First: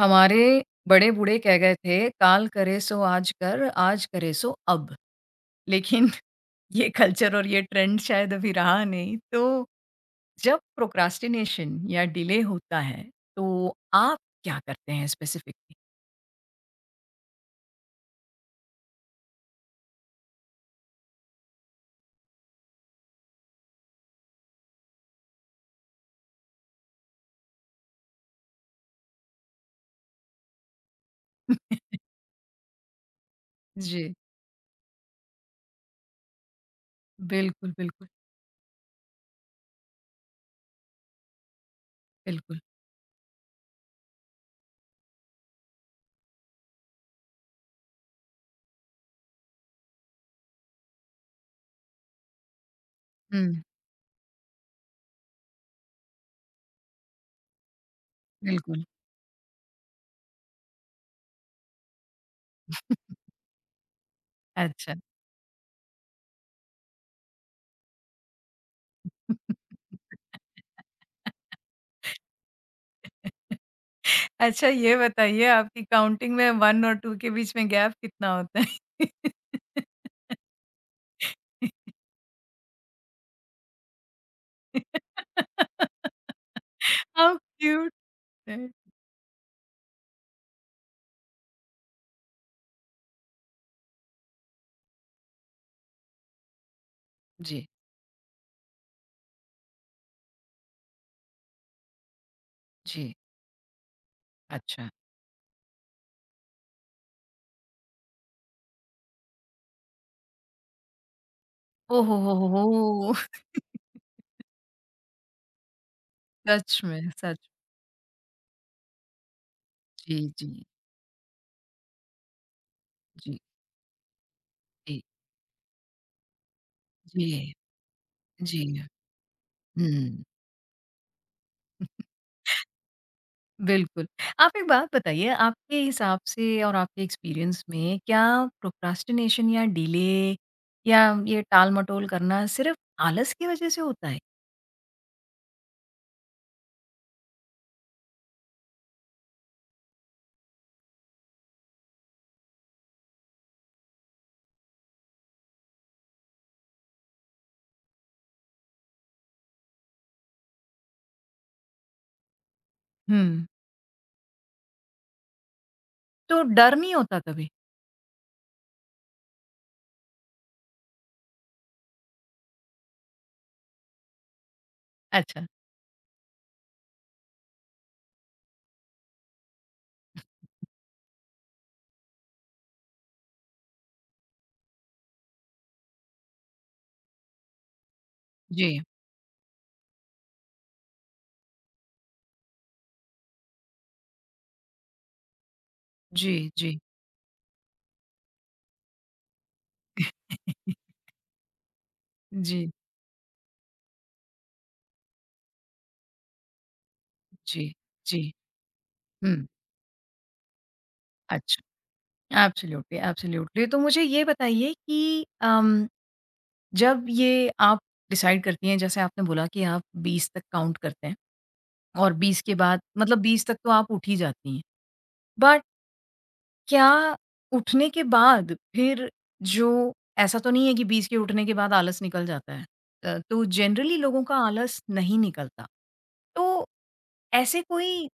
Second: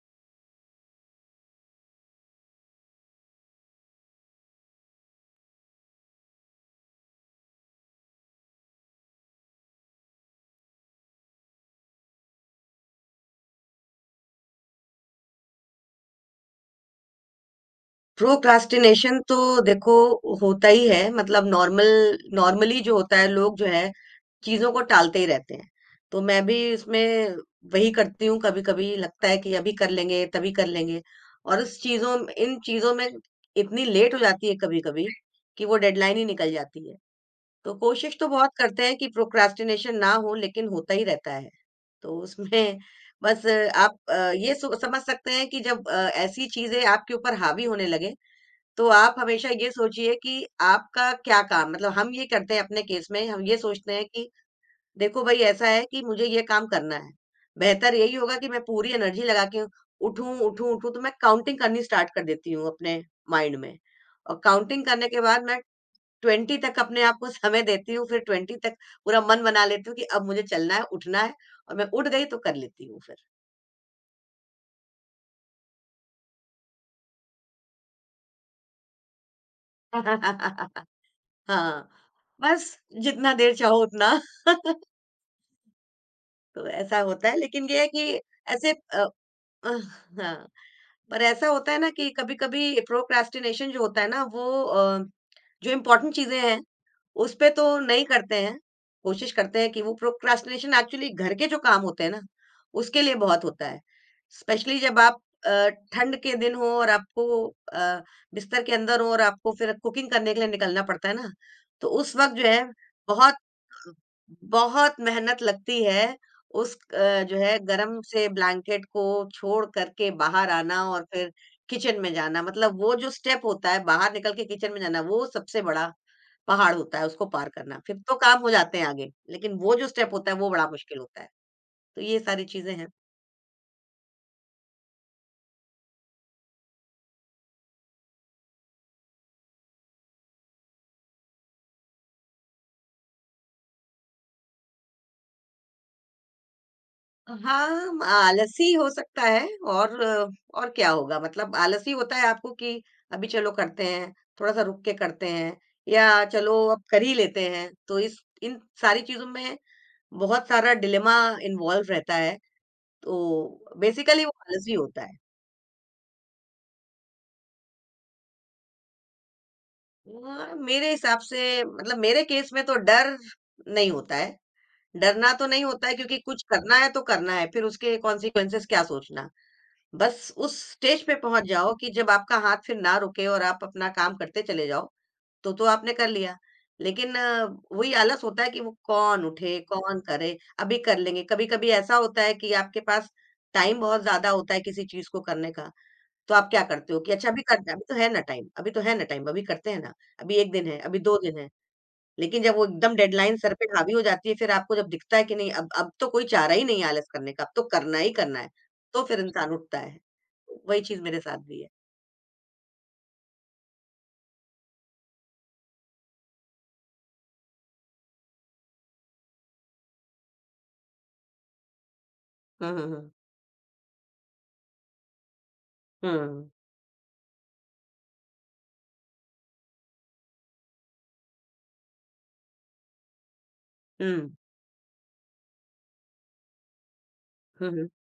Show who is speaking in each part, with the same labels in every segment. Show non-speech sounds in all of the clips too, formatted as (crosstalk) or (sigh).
Speaker 1: हमारे बड़े-बूढ़े कह गए थे, "काल करे सो आज कर, आज करे सो अब।" लेकिन (laughs) ये कल्चर और ये ट्रेंड शायद अभी रहा नहीं। तो जब प्रोक्रास्टिनेशन या डिले होता है, तो आप क्या करते हैं स्पेसिफिकली?
Speaker 2: प्रोक्रास्टिनेशन तो देखो होता ही है। मतलब नॉर्मली जो होता है, लोग जो है चीजों को टालते ही रहते हैं। तो मैं भी इसमें वही करती हूँ। कभी कभी लगता है कि अभी कर लेंगे, तभी कर लेंगे, और उस
Speaker 1: (laughs)
Speaker 2: चीजों इन चीजों में इतनी लेट
Speaker 1: जी।
Speaker 2: हो जाती है कभी कभी कि वो डेडलाइन ही निकल जाती है। तो
Speaker 1: बिल्कुल, बिल्कुल,
Speaker 2: कोशिश तो बहुत करते हैं कि प्रोक्रास्टिनेशन ना हो, लेकिन होता ही रहता है। तो
Speaker 1: बिल्कुल।
Speaker 2: उसमें बस आप ये समझ सकते हैं कि जब ऐसी चीजें आपके ऊपर हावी होने लगे, तो आप हमेशा ये सोचिए कि आपका क्या काम। मतलब हम ये करते हैं अपने केस में, हम ये
Speaker 1: हुँ,
Speaker 2: सोचते हैं कि देखो भई ऐसा है कि मुझे ये काम करना है। बेहतर यही होगा कि मैं
Speaker 1: बिल्कुल।
Speaker 2: पूरी एनर्जी लगा के उठूँ, उठूँ, उठूँ। तो मैं काउंटिंग करनी स्टार्ट कर देती हूँ अपने माइंड में। और काउंटिंग
Speaker 1: अच्छा।
Speaker 2: करने के बाद मैं 20 तक अपने आप को समय देती हूँ, फिर 20 तक पूरा मन बना
Speaker 1: (laughs)
Speaker 2: लेती हूँ कि अब मुझे चलना है, उठना है, और मैं उठ गई तो कर लेती हूँ फिर।
Speaker 1: अच्छा ये बताइए आपकी काउंटिंग में 1 और 2 के बीच में गैप कितना होता है?
Speaker 2: (laughs) हाँ, बस जितना देर चाहो उतना। (laughs)
Speaker 1: (laughs)
Speaker 2: तो ऐसा होता है।
Speaker 1: हाउ
Speaker 2: लेकिन ये है
Speaker 1: क्यूट
Speaker 2: कि
Speaker 1: है।
Speaker 2: ऐसे अ, अह, हाँ, पर ऐसा होता है ना कि कभी-कभी प्रोक्रास्टिनेशन जो होता है ना, वो जो इम्पोर्टेंट चीज़ें हैं, उसपे
Speaker 1: जी,
Speaker 2: तो नहीं करते हैं। कोशिश करते हैं कि वो प्रोक्रास्टिनेशन एक्चुअली घर के जो काम होते हैं ना, उसके लिए
Speaker 1: जी,
Speaker 2: बहुत होता है। स्पेशली
Speaker 1: अच्छा।
Speaker 2: जब आप अ, ठंड के दिन हो और आपको अ, बिस्तर के अंदर हो और आपको फिर कुकिंग करने के लिए निकलना पड़ता है ना, तो
Speaker 1: ओ
Speaker 2: उस वक़्त जो
Speaker 1: हो
Speaker 2: है
Speaker 1: हो!
Speaker 2: बहुत
Speaker 1: (laughs)
Speaker 2: बहुत मेहनत लगती है।
Speaker 1: सच में,
Speaker 2: जो
Speaker 1: सच
Speaker 2: है गरम से ब्लैंकेट को छोड़ कर के
Speaker 1: जी,
Speaker 2: बाहर
Speaker 1: जी,
Speaker 2: आना और फिर किचन में जाना। मतलब वो जो
Speaker 1: जी,
Speaker 2: स्टेप होता है, बाहर निकल के किचन में जाना,
Speaker 1: जी,
Speaker 2: वो सबसे बड़ा पहाड़ होता है। उसको पार
Speaker 1: जी,
Speaker 2: करना, फिर तो काम हो जाते
Speaker 1: जी।
Speaker 2: हैं आगे, लेकिन वो जो स्टेप
Speaker 1: हुँ,
Speaker 2: होता है वो बड़ा मुश्किल होता है। तो ये सारी चीज़ें हैं।
Speaker 1: बिल्कुल। आप एक बात बताइए, आपके हिसाब से और आपके एक्सपीरियंस में क्या प्रोक्रास्टिनेशन या डिले या ये टाल-मटोल करना सिर्फ़ आलस की वज़ह से होता है?
Speaker 2: हाँ, आलसी हो सकता है, और और क्या होगा। मतलब आलसी होता है आपको कि अभी चलो करते हैं, थोड़ा-सा रुक के करते हैं, या चलो अब कर ही लेते हैं। तो इस इन सारी चीज़ों में बहुत सारा डिलेमा इन्वॉल्व रहता है।
Speaker 1: हुँ,
Speaker 2: तो बेसिकली वो आलसी होता है।
Speaker 1: तो डर नहीं होता कभी?
Speaker 2: मेरे हिसाब से, मतलब मेरे केस में तो डर नहीं होता है। डरना
Speaker 1: अच्छा,
Speaker 2: तो नहीं होता है, क्योंकि कुछ करना है तो करना है, फिर उसके कॉन्सिक्वेंसेस क्या सोचना। बस उस स्टेज पे पहुँच जाओ कि जब आपका हाथ फिर ना रुके और आप अपना काम करते चले जाओ, तो आपने कर लिया। लेकिन वही आलस होता है कि वो
Speaker 1: जी,
Speaker 2: कौन उठे, कौन करे, अभी कर लेंगे। कभी-कभी ऐसा होता है कि आपके पास टाइम बहुत ज़्यादा होता है किसी चीज़ को करने का, तो आप
Speaker 1: जी,
Speaker 2: क्या
Speaker 1: जी।
Speaker 2: करते हो कि अच्छा अभी करना है, अभी तो है ना टाइम, अभी तो है ना टाइम, अभी करते हैं ना, अभी 1 दिन है,
Speaker 1: (laughs)
Speaker 2: अभी 2 दिन है। लेकिन जब वो
Speaker 1: जी,
Speaker 2: एकदम डेडलाइन सर पे हावी हो जाती है, फिर आपको जब दिखता है कि नहीं, अब तो कोई चारा ही नहीं है आलस करने का, अब तो
Speaker 1: जी,
Speaker 2: करना ही
Speaker 1: जी,
Speaker 2: करना है, तो फिर
Speaker 1: हुँ,
Speaker 2: इंसान उठता है। वही चीज़ मेरे साथ भी
Speaker 1: अच्छा।
Speaker 2: है।
Speaker 1: Absolutely, absolutely. तो मुझे ये बताइए कि अम, जब ये आप डिसाइड करती हैं, जैसे आपने बोला कि आप 20 तक काउंट करते हैं और 20 के
Speaker 2: हुँ,
Speaker 1: बाद
Speaker 2: हुँ, हुँ।
Speaker 1: मतलब 20 तक तो आप उठ ही जाती हैं। बट
Speaker 2: हुँ, हुँ।
Speaker 1: क्या उठने के बाद फिर जो ऐसा तो नहीं है कि 20 के उठने के बाद आलस निकल जाता है। तो जनरली लोगों का आलस नहीं निकलता। तो ऐसे
Speaker 2: हुँ, हुँ।
Speaker 1: कोई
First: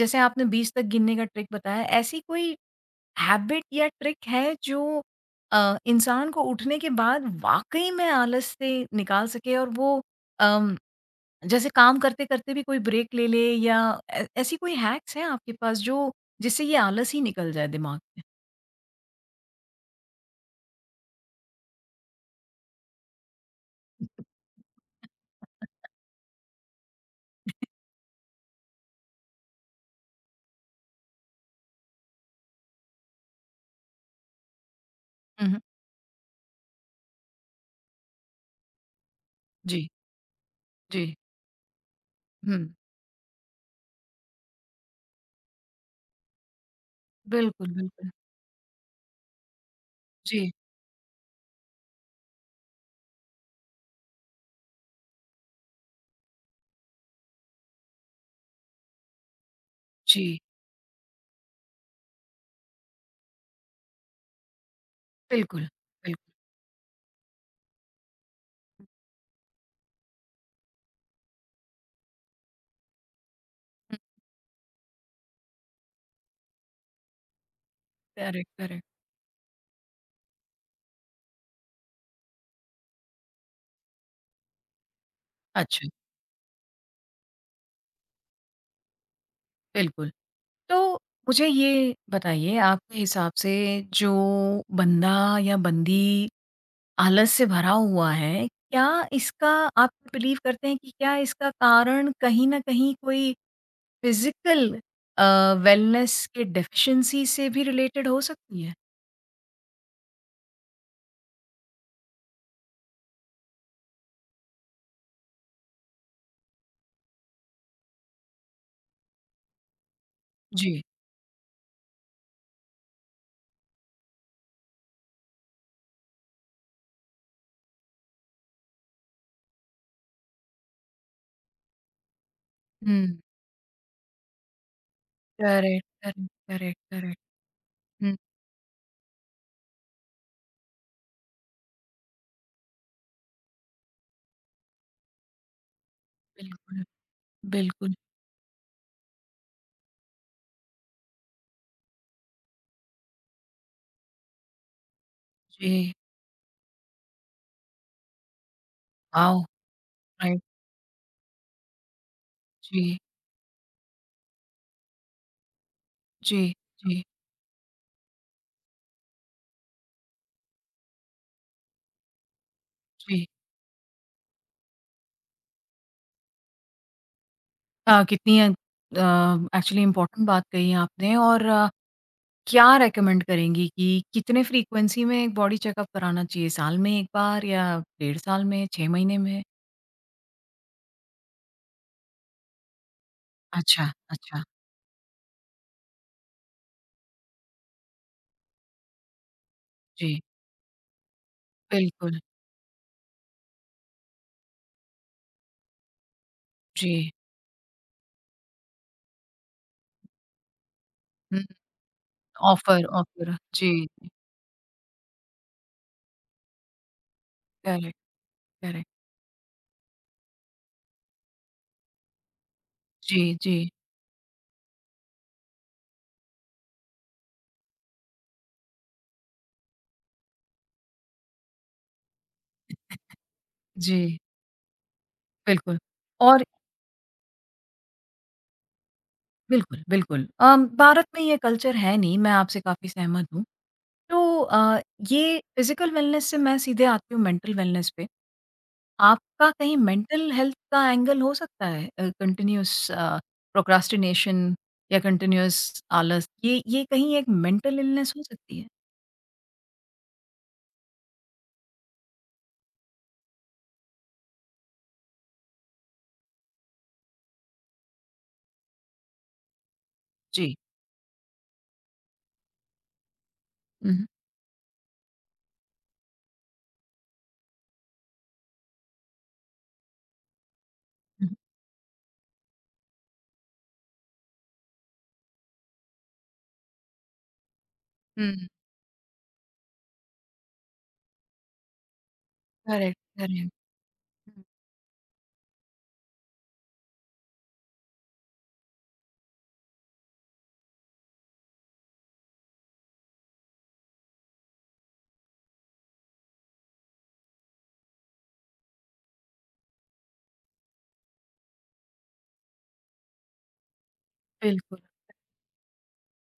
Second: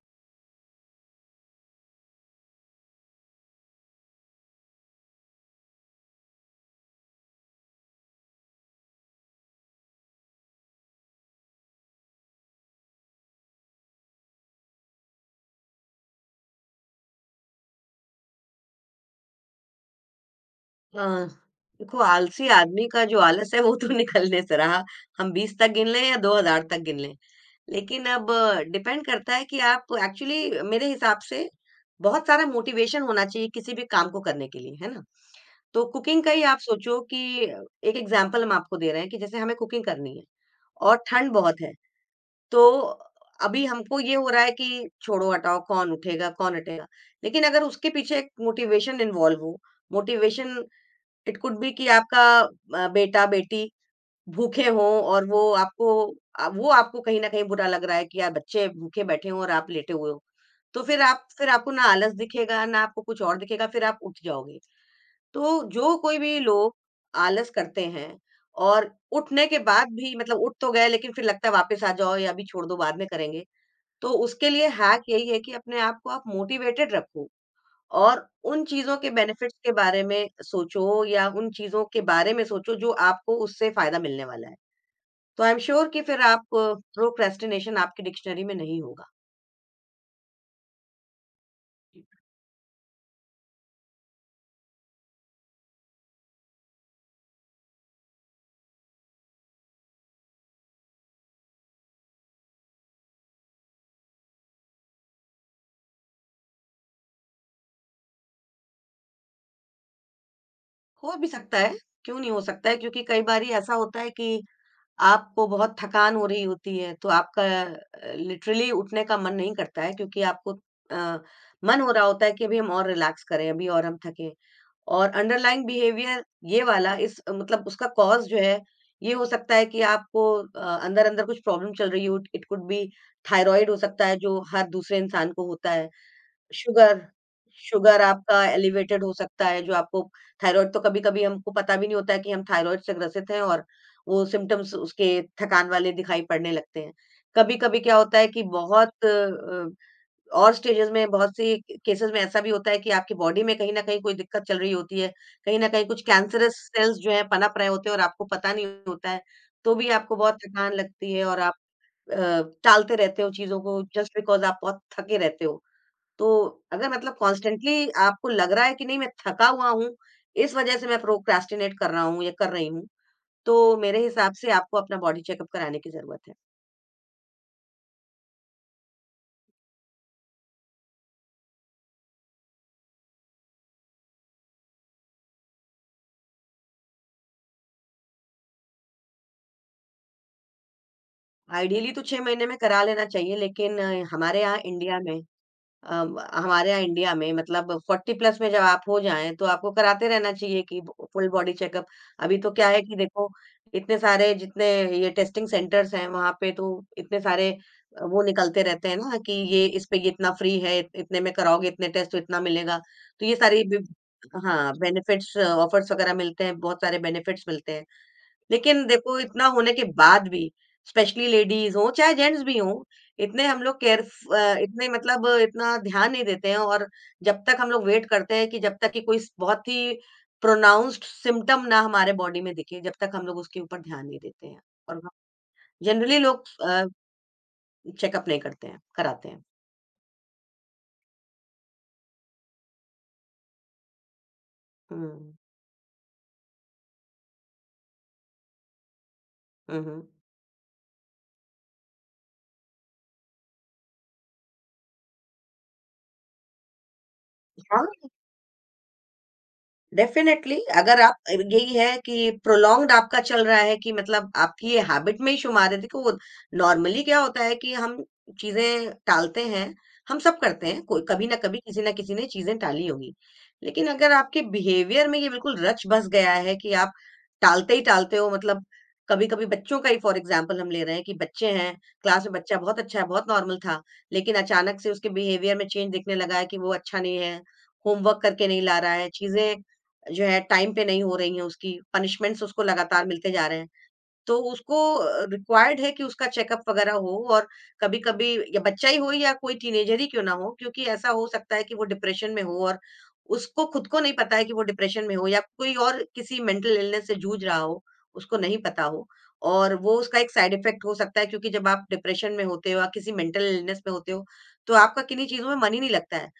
Speaker 1: जैसे आपने 20 तक गिनने का ट्रिक बताया, ऐसी कोई हैबिट या ट्रिक है जो इंसान को उठने के बाद वाक़ई में आलस से निकाल सके और वो अम, जैसे काम करते-करते भी कोई ब्रेक ले ले या ऐ ऐसी कोई हैक्स हैं आपके पास जो जिससे ये आलस ही निकल जाए दिमाग से?
Speaker 2: अ, देखो आलसी आदमी का जो आलस है वो तो (laughs) निकलने से रहा। हम 20 तक गिन लें या 2000 तक गिन लें। लेकिन अब डिपेंड करता है कि आप एक्चुअली, मेरे हिसाब से बहुत सारा मोटिवेशन होना चाहिए किसी भी काम को करने के लिए, है ना?
Speaker 1: हुँ, हुँ।
Speaker 2: तो कुकिंग का ही आप सोचो कि एक एग्ज़ाम्पल हम आपको दे रहे हैं कि जैसे हमें कुकिंग
Speaker 1: जी,
Speaker 2: करनी है और
Speaker 1: जी।
Speaker 2: ठंड बहुत है,
Speaker 1: हुँ,
Speaker 2: तो अभी हमको ये हो रहा है कि छोड़ो हटाओ, कौन उठेगा, कौन हटेगा। लेकिन अगर
Speaker 1: बिल्कुल,
Speaker 2: उसके
Speaker 1: बिल्कुल।
Speaker 2: पीछे एक मोटिवेशन इन्वॉल्व हो,
Speaker 1: जी,
Speaker 2: मोटिवेशन इट कुड बी कि आपका बेटा-बेटी भूखे हों और वो आपको कहीं न कहीं बुरा लग रहा है कि यार बच्चे भूखे बैठे हों और आप लेटे हुए हो।
Speaker 1: जी।
Speaker 2: तो फिर आप फिर आपको ना आलस दिखेगा, ना आपको कुछ और दिखेगा, फिर आप उठ जाओगे। तो
Speaker 1: बिल्कुल,
Speaker 2: जो कोई
Speaker 1: बिल्कुल।
Speaker 2: भी लोग आलस करते हैं और उठने के बाद भी, मतलब उठ तो गए लेकिन फिर लगता है वापस आ जाओ या अभी छोड़ दो, बाद में करेंगे।
Speaker 1: हुँ,
Speaker 2: तो उसके लिए हैक यही है कि अपने आप को आप मोटिवेटेड रखो, और
Speaker 1: करेक्ट,
Speaker 2: उन
Speaker 1: करेक्ट।
Speaker 2: चीज़ों के बेनिफिट्स के बारे में सोचो या उन चीज़ों के बारे में सोचो जो आपको उससे फ़ायदा मिलने वाला है। तो आई एम
Speaker 1: अच्छा,
Speaker 2: श्योर कि फिर आप, प्रोक्रेस्टिनेशन आपकी डिक्शनरी में नहीं होगा।
Speaker 1: बिल्कुल। तो मुझे ये बताइए आपके हिसाब से जो बंदा या बंदी आलस से भरा हुआ है, क्या इसका आप बिलीव करते हैं कि क्या इसका कारण कहीं न कहीं कोई फिज़िकल अ, वेलनेस के डेफिशिएंसी से भी रिलेटेड हो सकती है?
Speaker 2: हो भी सकता है, क्यों नहीं हो सकता है, क्योंकि कई बारी ऐसा होता है कि आपको बहुत थकान हो रही होती है, तो आपका लिटरली उठने का मन नहीं करता है, क्योंकि आपको
Speaker 1: जी।
Speaker 2: अ, मन हो रहा होता है कि अभी हम और रिलैक्स करें, अभी और हम थकें। और अंडरलाइंग बिहेवियर ये वाला, इस मतलब उसका कॉज़ जो है, ये हो सकता है कि आपको अंदर-अंदर कुछ प्रॉब्लम चल रही हो। इट कुड बी
Speaker 1: हुँ।
Speaker 2: थायरॉइड हो सकता है, जो हर दूसरे इंसान को होता
Speaker 1: करेक्ट,
Speaker 2: है।
Speaker 1: Correct, correct,
Speaker 2: sugar,
Speaker 1: correct.
Speaker 2: Sugar
Speaker 1: हुँ,
Speaker 2: आपका एलिवेटेड हो सकता है, जो आपको थायरॉइड तो कभी-कभी हमको पता भी नहीं होता है कि हम थायरॉइड से ग्रसित हैं, और वो सिम्पटम्स उसके थकान वाले दिखाई पड़ने लगते
Speaker 1: बिल्कुल,
Speaker 2: हैं। कभी-कभी
Speaker 1: बिल्कुल।
Speaker 2: क्या होता है कि और स्टेजेज़ में, बहुत सी केसेज़ में ऐसा भी होता है कि आपकी बॉडी में कहीं न कहीं कोई दिक्कत चल रही होती है, कहीं न कहीं
Speaker 1: जी,
Speaker 2: कुछ कैंसरस सेल्स जो हैं पनप रहे होते हैं और आपको पता नहीं होता है,
Speaker 1: वाओ!
Speaker 2: तो भी आपको बहुत
Speaker 1: राइट।
Speaker 2: थकान लगती है और आप अ, टालते
Speaker 1: जी,
Speaker 2: रहते हो चीज़ों को, जस्ट बिकॉज़ आप बहुत थके रहते हो। तो
Speaker 1: जी,
Speaker 2: अगर,
Speaker 1: जी,
Speaker 2: मतलब कॉन्स्टेंटली आपको लग रहा है कि नहीं मैं थका हुआ हूँ, इस वजह से मैं प्रोक्रेस्टिनेट कर रहा हूँ या कर रही हूँ,
Speaker 1: जी।
Speaker 2: तो मेरे हिसाब से आपको अपना बॉडी चेकअप कराने की ज़रूरत है।
Speaker 1: कितनी एक्चुअली इम्पोर्टेंट बात कही आपने और क्या रेकमेंड करेंगी कि कितने फ्रीक्वेंसी में एक बॉडी चेकअप कराना चाहिए? साल में 1 बार या डेढ़ साल में, 6 महीने में?
Speaker 2: आइडियली तो 6 महीने में करा लेना चाहिए, लेकिन
Speaker 1: अच्छा, अच्छा।
Speaker 2: हमारे यहाँ इंडिया में, मतलब 40 प्लस में जब आप हो जाएँ, तो आपको कराते
Speaker 1: जी,
Speaker 2: रहना चाहिए कि ब फुल बॉडी चेकअप।
Speaker 1: बिल्कुल।
Speaker 2: अभी तो क्या है कि देखो, इतने सारे जितने ये टेस्टिंग सेंटर्स हैं, वहाँ पे तो
Speaker 1: जी।
Speaker 2: इतने सारे वो निकलते रहते हैं ना कि ये इस पे ये इतना फ्री है, इतने में
Speaker 1: हुँ,
Speaker 2: कराओगे, इतने टेस्ट तो इतना मिलेगा।
Speaker 1: ऑफ़र
Speaker 2: तो ये
Speaker 1: ऑफ़र।
Speaker 2: सारी बि
Speaker 1: जी,
Speaker 2: हाँ, बेनिफिट्स, ऑफर्स वगैरह मिलते हैं, बहुत सारे बेनिफिट्स मिलते हैं।
Speaker 1: करेक्ट,
Speaker 2: लेकिन
Speaker 1: करेक्ट।
Speaker 2: देखो इतना होने के बाद भी, स्पेशली लेडीज हो चाहे जेंट्स भी हो,
Speaker 1: जी,
Speaker 2: इतने
Speaker 1: जी,
Speaker 2: हम लोग केयर, इतने मतलब इतना ध्यान नहीं देते हैं, और जब तक हम लोग वेट करते हैं कि जब तक कि कोई बहुत ही प्रोनाउंस्ड सिम्टम ना हमारे बॉडी में दिखे, जब तक हम लोग उसके ऊपर ध्यान नहीं
Speaker 1: जी,
Speaker 2: देते हैं, और
Speaker 1: बिल्कुल।
Speaker 2: जनरली लोग
Speaker 1: और
Speaker 2: चेकअप नहीं करते हैं, कराते हैं।
Speaker 1: बिल्कुल, बिल्कुल। भारत में ये कल्चर है नहीं, मैं आपसे काफ़ी सहमत हूँ। तो
Speaker 2: हम्म,
Speaker 1: ये फिज़िकल वेलनेस से मैं सीधे आती हूँ मेंटल वेलनेस पे। आपका कहीं
Speaker 2: हम्म।
Speaker 1: मेंटल हेल्थ का एंगल हो सकता है कंटिन्यूअस प्रोक्रास्टिनेशन या कंटिन्यूअस आलस ये कहीं एक मेंटल
Speaker 2: हाँ,
Speaker 1: इलनेस हो सकती है?
Speaker 2: डेफिनेटली, अगर आप, यही है कि प्रोलॉन्ग्ड आपका चल रहा है कि, मतलब आपकी ये हैबिट में ही शुमार है। देखो नॉर्मली क्या होता है कि हम चीजें टालते हैं, हम सब
Speaker 1: जी।
Speaker 2: करते हैं, कोई कभी ना कभी किसी ना किसी ने चीजें टाली होगी। लेकिन
Speaker 1: हुँ,
Speaker 2: अगर आपके बिहेवियर में ये बिल्कुल रच बस गया है कि आप टालते ही टालते हो, मतलब कभी कभी बच्चों का ही फॉर एग्जाम्पल हम ले रहे हैं कि
Speaker 1: हुँ।
Speaker 2: बच्चे हैं, क्लास में बच्चा बहुत अच्छा है, बहुत नॉर्मल था, लेकिन अचानक से उसके बिहेवियर में चेंज दिखने लगा है कि वो अच्छा नहीं है, होमवर्क करके
Speaker 1: हुँ।
Speaker 2: नहीं ला रहा है, चीजें जो है टाइम पे नहीं हो रही हैं, उसकी पनिशमेंट्स उसको
Speaker 1: करेक्ट,
Speaker 2: लगातार मिलते जा
Speaker 1: करेक्ट।
Speaker 2: रहे हैं। तो
Speaker 1: हुँ।
Speaker 2: उसको रिक्वायर्ड है कि उसका चेकअप वगैरह हो, और कभी-कभी, या बच्चा ही हो या कोई टीनेजर ही क्यों ना हो, क्योंकि ऐसा हो सकता है कि वो डिप्रेशन में हो और उसको खुद को नहीं पता है कि वो डिप्रेशन में हो, या कोई और किसी मेंटल इलनेस से जूझ रहा हो, उसको नहीं पता हो। और वो उसका एक साइड इफेक्ट हो सकता है, क्योंकि जब आप डिप्रेशन में होते हो या किसी मेंटल इलनेस में होते हो, तो
Speaker 1: बिल्कुल,
Speaker 2: आपका किन्हीं चीज़ों में मन ही नहीं लगता है।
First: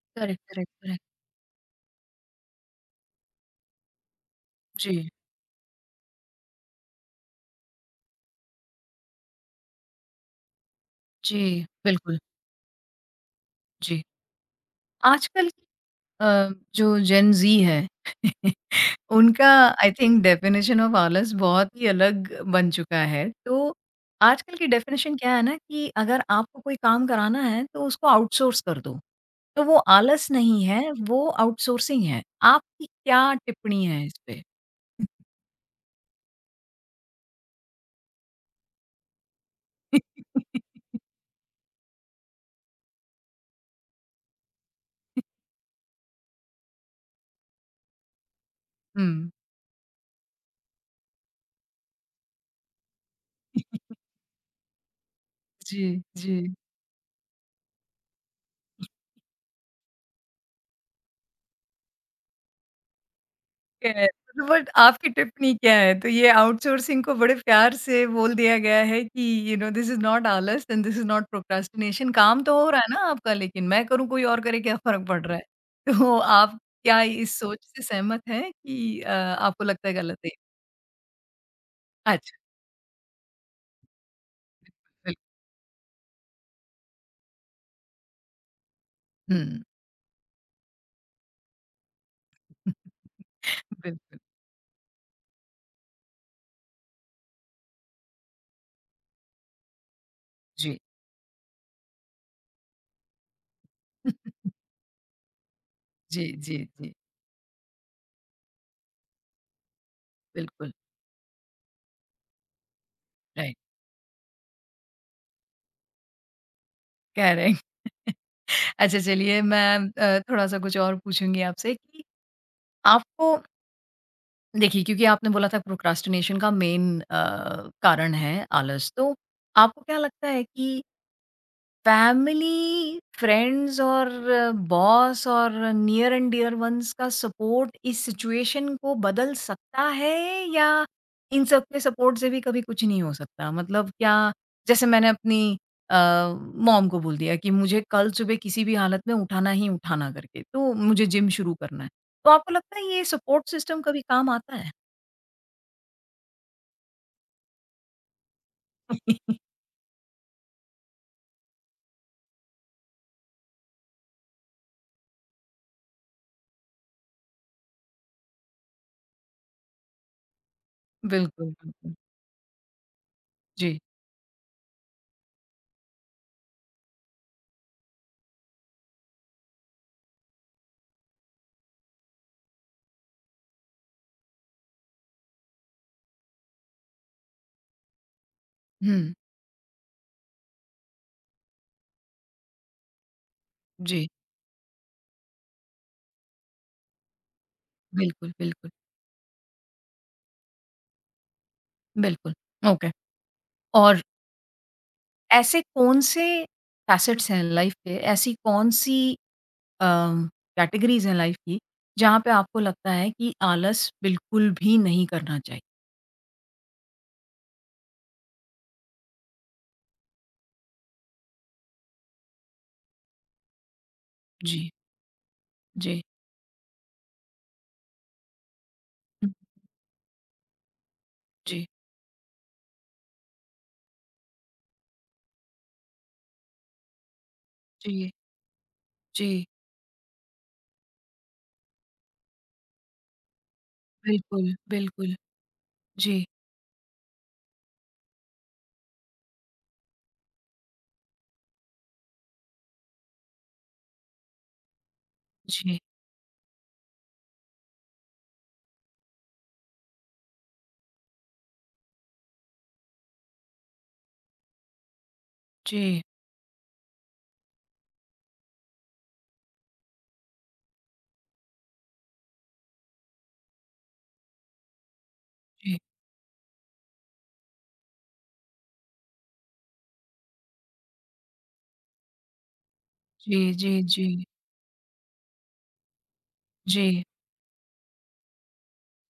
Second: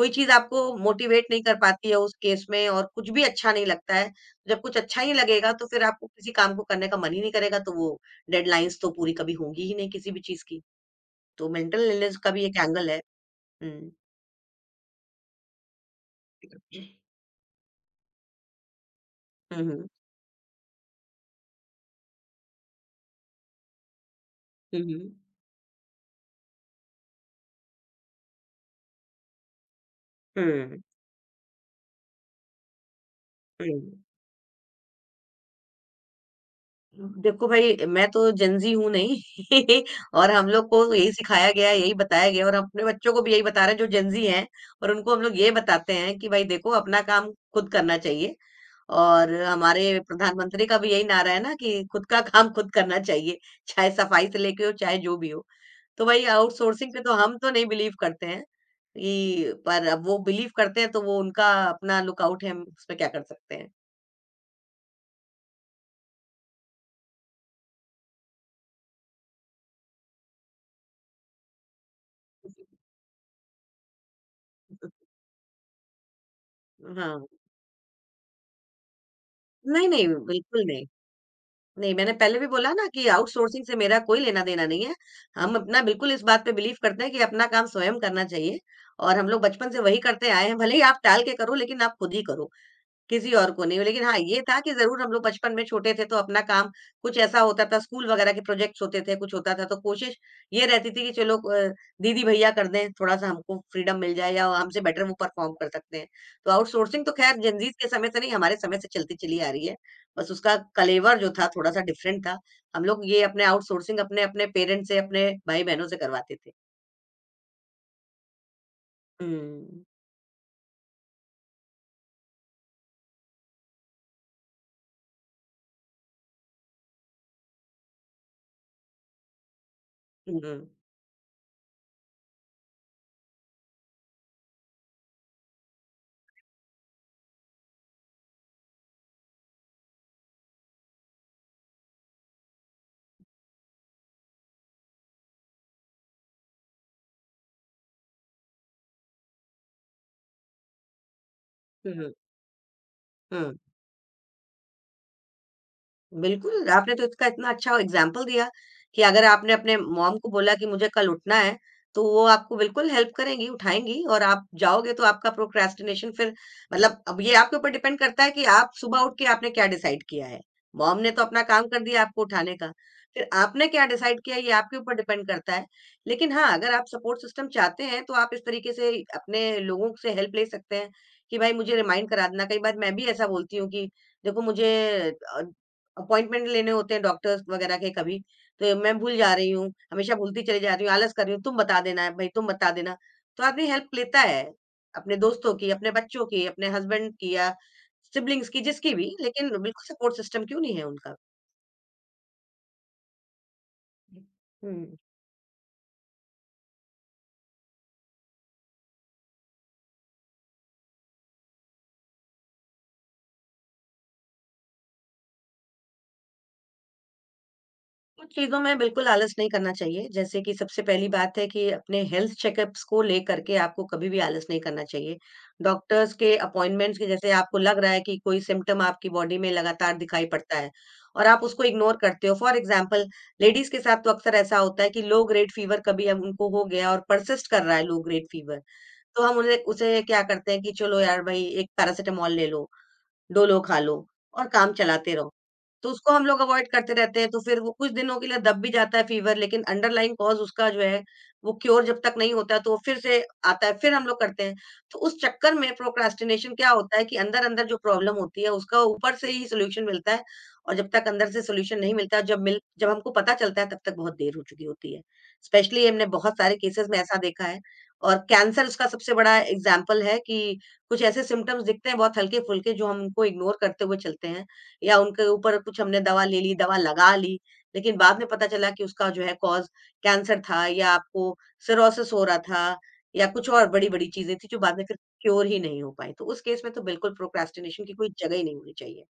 Speaker 2: कोई चीज़
Speaker 1: करेक्ट,
Speaker 2: आपको
Speaker 1: करेक्ट, करेक्ट।
Speaker 2: मोटिवेट नहीं कर पाती है उस केस में, और कुछ भी अच्छा नहीं लगता है। जब कुछ अच्छा
Speaker 1: जी,
Speaker 2: ही लगेगा, तो फिर आपको किसी काम को करने का मन ही नहीं करेगा, तो वो डेडलाइंस तो पूरी कभी होंगी ही नहीं किसी भी चीज की। तो
Speaker 1: जी,
Speaker 2: मेंटल इलनेस
Speaker 1: बिल्कुल,
Speaker 2: का भी एक एंगल है। हम्म,
Speaker 1: जी। आजकल की अ, जो जेन ज़ी है (laughs) उनका
Speaker 2: hmm, hmm,
Speaker 1: I think definition of आलस बहुत ही अलग बन चुका है। तो आजकल की
Speaker 2: हम्म,
Speaker 1: डेफिनेशन क्या है ना कि अगर आपको कोई काम कराना है तो उसको आउटसोर्स कर दो। तो वो आलस नहीं
Speaker 2: हम्म,
Speaker 1: है, वो आउटसोर्सिंग है। आपकी क्या
Speaker 2: हम्म।
Speaker 1: टिप्पणी है इस पे?
Speaker 2: देखो भाई, मैं तो जेनज़ी हूँ नहीं (laughs) और हम लोग
Speaker 1: (laughs)
Speaker 2: को यही सिखाया गया है, यही बताया गया है, और हम अपने बच्चों को भी यही बता रहे हैं जो जेनज़ी हैं और उनको हम लोग ये बताते हैं कि भाई देखो, अपना काम खुद करना चाहिए।
Speaker 1: हुँ।
Speaker 2: और हमारे प्रधानमंत्री का भी यही नारा है ना कि खुद का काम खुद करना चाहिए, चाहे सफाई से लेके हो, चाहे जो भी हो।
Speaker 1: जी,
Speaker 2: तो भाई
Speaker 1: जी।
Speaker 2: आउटसोर्सिंग पे तो हम तो नहीं बिलीव करते हैं कि, पर अब वो बिलीव करते हैं तो वो उनका अपना लुकआउट है, हम उसमें क्या कर सकते हैं।
Speaker 1: है, तो बट आपकी टिप्पणी क्या है? तो ये आउटसोर्सिंग को बड़े प्यार से बोल दिया गया है कि you know this is not आलस and this is not procrastination काम तो हो रहा है ना आपका लेकिन मैं करूँ कोई और करे क्या फ़र्क
Speaker 2: (laughs)
Speaker 1: पड़ रहा है? (laughs) तो आप क्या
Speaker 2: हाँ।
Speaker 1: इस सोच से सहमत हैं कि आपको
Speaker 2: नहीं,
Speaker 1: लगता है
Speaker 2: नहीं,
Speaker 1: गलत है?
Speaker 2: बिल्कुल नहीं। नहीं, मैंने
Speaker 1: अच्छा,
Speaker 2: पहले भी बोला ना कि आउटसोर्सिंग से मेरा कोई लेना-देना नहीं है।
Speaker 1: बिल्कुल,
Speaker 2: हम अपना बिल्कुल इस बात पे बिलीव करते हैं कि अपना काम स्वयं करना चाहिए और हम लोग
Speaker 1: हुँ,
Speaker 2: बचपन से वही करते आए हैं। भले ही आप टाल के करो, लेकिन आप खुद ही करो।
Speaker 1: (laughs)
Speaker 2: किसी और को नहीं। लेकिन हाँ,
Speaker 1: बिल्कुल,
Speaker 2: ये था कि ज़रूर हम लोग बचपन में छोटे थे तो अपना काम कुछ ऐसा होता था, स्कूल वगैरह के प्रोजेक्ट्स होते थे, कुछ होता था तो कोशिश ये
Speaker 1: जी।
Speaker 2: रहती थी कि चलो दीदी भैया कर दें, थोड़ा-सा हमको फ्रीडम मिल जाए या
Speaker 1: (laughs)
Speaker 2: हमसे बेटर वो परफ़ॉर्म कर सकते हैं।
Speaker 1: जी,
Speaker 2: तो
Speaker 1: जी, जी,
Speaker 2: आउटसोर्सिंग तो ख़ैर जेनज़ीज़ के समय से नहीं, हमारे समय से चलती चली आ रही है। बस उसका
Speaker 1: बिल्कुल,
Speaker 2: कलेवर जो था थोड़ा-सा डिफरेंट था। हम लोग ये अपने
Speaker 1: राइट,
Speaker 2: आउटसोर्सिंग अपने-अपने पेरेंट्स से, अपने भाई-बहनों से करवाते थे।
Speaker 1: करेक्ट। (laughs) अच्छा चलिए मैं
Speaker 2: हुँ।
Speaker 1: थोड़ा-सा कुछ और पूछूँगी आपसे कि आपको देखिए, क्योंकि आपने बोला था प्रोक्रास्टिनेशन का मेन कारण है आलस। तो आपको क्या लगता
Speaker 2: हुँ,
Speaker 1: है
Speaker 2: हुँ।
Speaker 1: कि फैमिली, फ्रेंड्स और बॉस और नियर एंड डियर वन्स का सपोर्ट इस सिचुएशन को बदल सकता है या इन सब के सपोर्ट से भी कभी कुछ नहीं हो सकता? मतलब क्या जैसे मैंने अपनी मॉम को बोल दिया कि मुझे कल सुबह किसी भी हालत में उठाना ही उठाना करके, तो मुझे जिम शुरू करना है।
Speaker 2: हुँ, हुँ।
Speaker 1: तो आपको लगता है ये सपोर्ट
Speaker 2: हुँ।
Speaker 1: सिस्टम कभी काम आता है?
Speaker 2: बिल्कुल, आपने तो इसका इतना अच्छा एग्ज़ाम्पल दिया कि अगर आपने
Speaker 1: (laughs)
Speaker 2: अपने मॉम को बोला कि मुझे कल उठना है, तो वो आपको बिल्कुल हेल्प करेंगी, उठाएँगी और आप जाओगे तो आपका प्रोक्रेस्टिनेशन फिर, मतलब अब ये आपके ऊपर डिपेंड करता है कि आप सुबह उठ के आपने क्या डिसाइड किया है। मॉम ने तो अपना
Speaker 1: बिल्कुल,
Speaker 2: काम कर
Speaker 1: बिल्कुल।
Speaker 2: दिया आपको उठाने का, फिर आपने
Speaker 1: जी।
Speaker 2: क्या डिसाइड किया ये आपके ऊपर डिपेंड करता है। लेकिन हाँ, अगर आप सपोर्ट सिस्टम चाहते हैं तो आप इस तरीके से अपने लोगों से हेल्प ले सकते हैं कि भाई मुझे रिमाइंड करा देना। कई बार मैं भी ऐसा बोलती हूँ कि देखो, मुझे अ, अपॉइंटमेंट लेने होते हैं डॉक्टर्स वगैरह के कभी, तो मैं
Speaker 1: हुँ,
Speaker 2: भूल जा रही हूँ, हमेशा भूलती चली जा रही हूँ, आलस कर रही हूँ, तुम बता देना भई, तुम बता देना। तो आदमी हेल्प
Speaker 1: जी।
Speaker 2: लेता है, अपने दोस्तों की, अपने बच्चों की, अपने हस्बैंड की या
Speaker 1: बिल्कुल,
Speaker 2: सिब्लिंग्स की,
Speaker 1: बिल्कुल,
Speaker 2: जिसकी भी, लेकिन बिल्कुल सपोर्ट सिस्टम क्यों नहीं है उनका?
Speaker 1: बिल्कुल। ओके। और
Speaker 2: हुँ।
Speaker 1: ऐसे कौन-से फ़ैसेट्स हैं लाइफ़ के, ऐसी कौन-सी अम, कैटेगरीज़ हैं लाइफ़ की, जहाँ पे आपको लगता है कि आलस बिल्कुल भी नहीं करना चाहिए?
Speaker 2: कुछ चीज़ों में बिल्कुल आलस नहीं करना चाहिए। जैसे कि सबसे पहली बात है कि अपने हेल्थ चेकअप्स को लेकर के आपको कभी भी आलस नहीं
Speaker 1: जी,
Speaker 2: करना चाहिए।
Speaker 1: जी,
Speaker 2: डॉक्टर्स के अपॉइंटमेंट्स के, जैसे आपको लग रहा है कि कोई सिम्पटम आपकी
Speaker 1: हुँ,
Speaker 2: बॉडी में लगातार दिखाई पड़ता है और आप उसको
Speaker 1: जी,
Speaker 2: इग्नोर करते हो। फॉर एग्ज़ाम्पल लेडीज़ के साथ तो अक्सर ऐसा होता है कि लो ग्रेड फ़ीवर कभी अब उनको हो गया और पर्सिस्ट कर रहा है लो
Speaker 1: जी,
Speaker 2: ग्रेड फ़ीवर। तो हम
Speaker 1: जी।
Speaker 2: उन्हें उसे क्या करते हैं कि चलो यार भई, एक पैरासिटामॉल ले लो, डोलो खा लो और
Speaker 1: बिल्कुल,
Speaker 2: काम चलाते
Speaker 1: बिल्कुल।
Speaker 2: रहो। तो उसको
Speaker 1: जी,
Speaker 2: हम लोग अवॉइड करते रहते हैं, तो फिर वो कुछ दिनों के लिए दब भी जाता है फ़ीवर, लेकिन अंडरलाइंग कॉज़ उसका जो है, वो क्योर जब तक नहीं होता है तो वो फिर से आता है, फिर हम लोग करते हैं। तो उस चक्कर में
Speaker 1: जी,
Speaker 2: प्रोक्रास्टिनेशन क्या होता है कि अंदर-अंदर जो प्रॉब्लम होती है उसका ऊपर से ही सॉल्यूशन मिलता है और जब तक अंदर से सॉल्यूशन नहीं मिलता है, जब हमको पता चलता है तब तक बहुत देर हो चुकी होती है। स्पेशली
Speaker 1: जी,
Speaker 2: हमने बहुत सारे केसेज़ में ऐसा देखा है और कैंसर उसका सबसे बड़ा एग्ज़ाम्पल है कि कुछ ऐसे सिम्पटम्स दिखते हैं बहुत हल्के-फुल्के जो हम उनको इग्नोर करते हुए चलते हैं या उनके ऊपर
Speaker 1: जी,
Speaker 2: कुछ हमने दवा ले ली, दवा लगा ली, लेकिन बाद में पता चला कि उसका जो है कॉज़ कैंसर था या आपको सिरोसिस हो रहा था या
Speaker 1: जी,
Speaker 2: कुछ और
Speaker 1: जी, जी,
Speaker 2: बड़ी-बड़ी चीज़ें थी जो बाद में फिर क्योर ही नहीं हो पाई। तो उस केस में तो
Speaker 1: जी।
Speaker 2: बिल्कुल प्रोक्रेस्टिनेशन की कोई जगह ही नहीं होनी चाहिए।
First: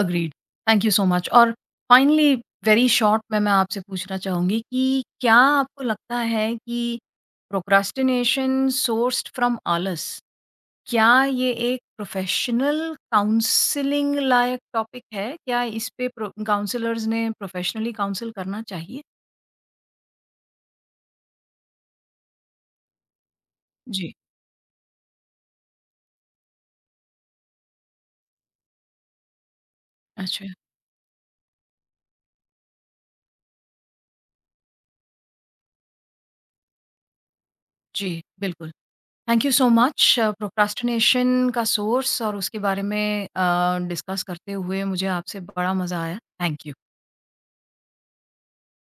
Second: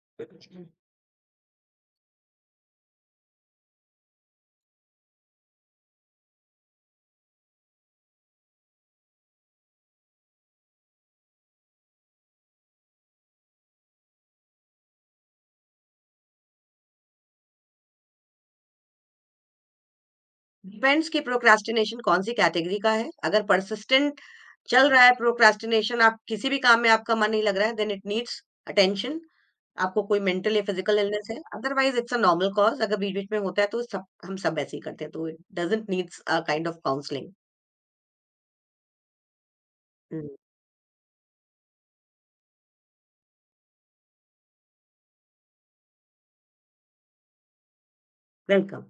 Speaker 1: Agreed. Thank you so much और फाइनली वेरी शॉर्ट में मैं आपसे पूछना चाहूँगी कि क्या आपको लगता है कि प्रोक्रास्टिनेशन सोर्स्ड फ्रॉम आलस, क्या ये एक प्रोफ़ेशनल काउंसलिंग लायक टॉपिक है? क्या इस पे प्रो काउंसलर्स ने प्रोफ़ेशनली काउंसल करना चाहिए?
Speaker 2: डिपेंड्स कि प्रोक्रेस्टिनेशन कौन-सी कैटेगरी का है। अगर
Speaker 1: जी,
Speaker 2: पर्सिस्टेंट चल रहा है प्रोक्रास्टिनेशन, आप किसी भी काम में आपका मन नहीं लग रहा है, देन इट नीड्स अटेंशन, आपको कोई
Speaker 1: अच्छा।
Speaker 2: मेंटल या फिजिकल इलनेस है। Otherwise it's a normal cause, अगर बीच बीच में होता है तो सब, हम सब ऐसे ही करते हैं, तो it doesn't needs a kind of counselling.
Speaker 1: जी, बिल्कुल। Thank you so much procrastination का सोर्स और उसके बारे में डिस्कस करते हुए मुझे आपसे बड़ा मज़ा आया। Thank you.
Speaker 2: वेलकम।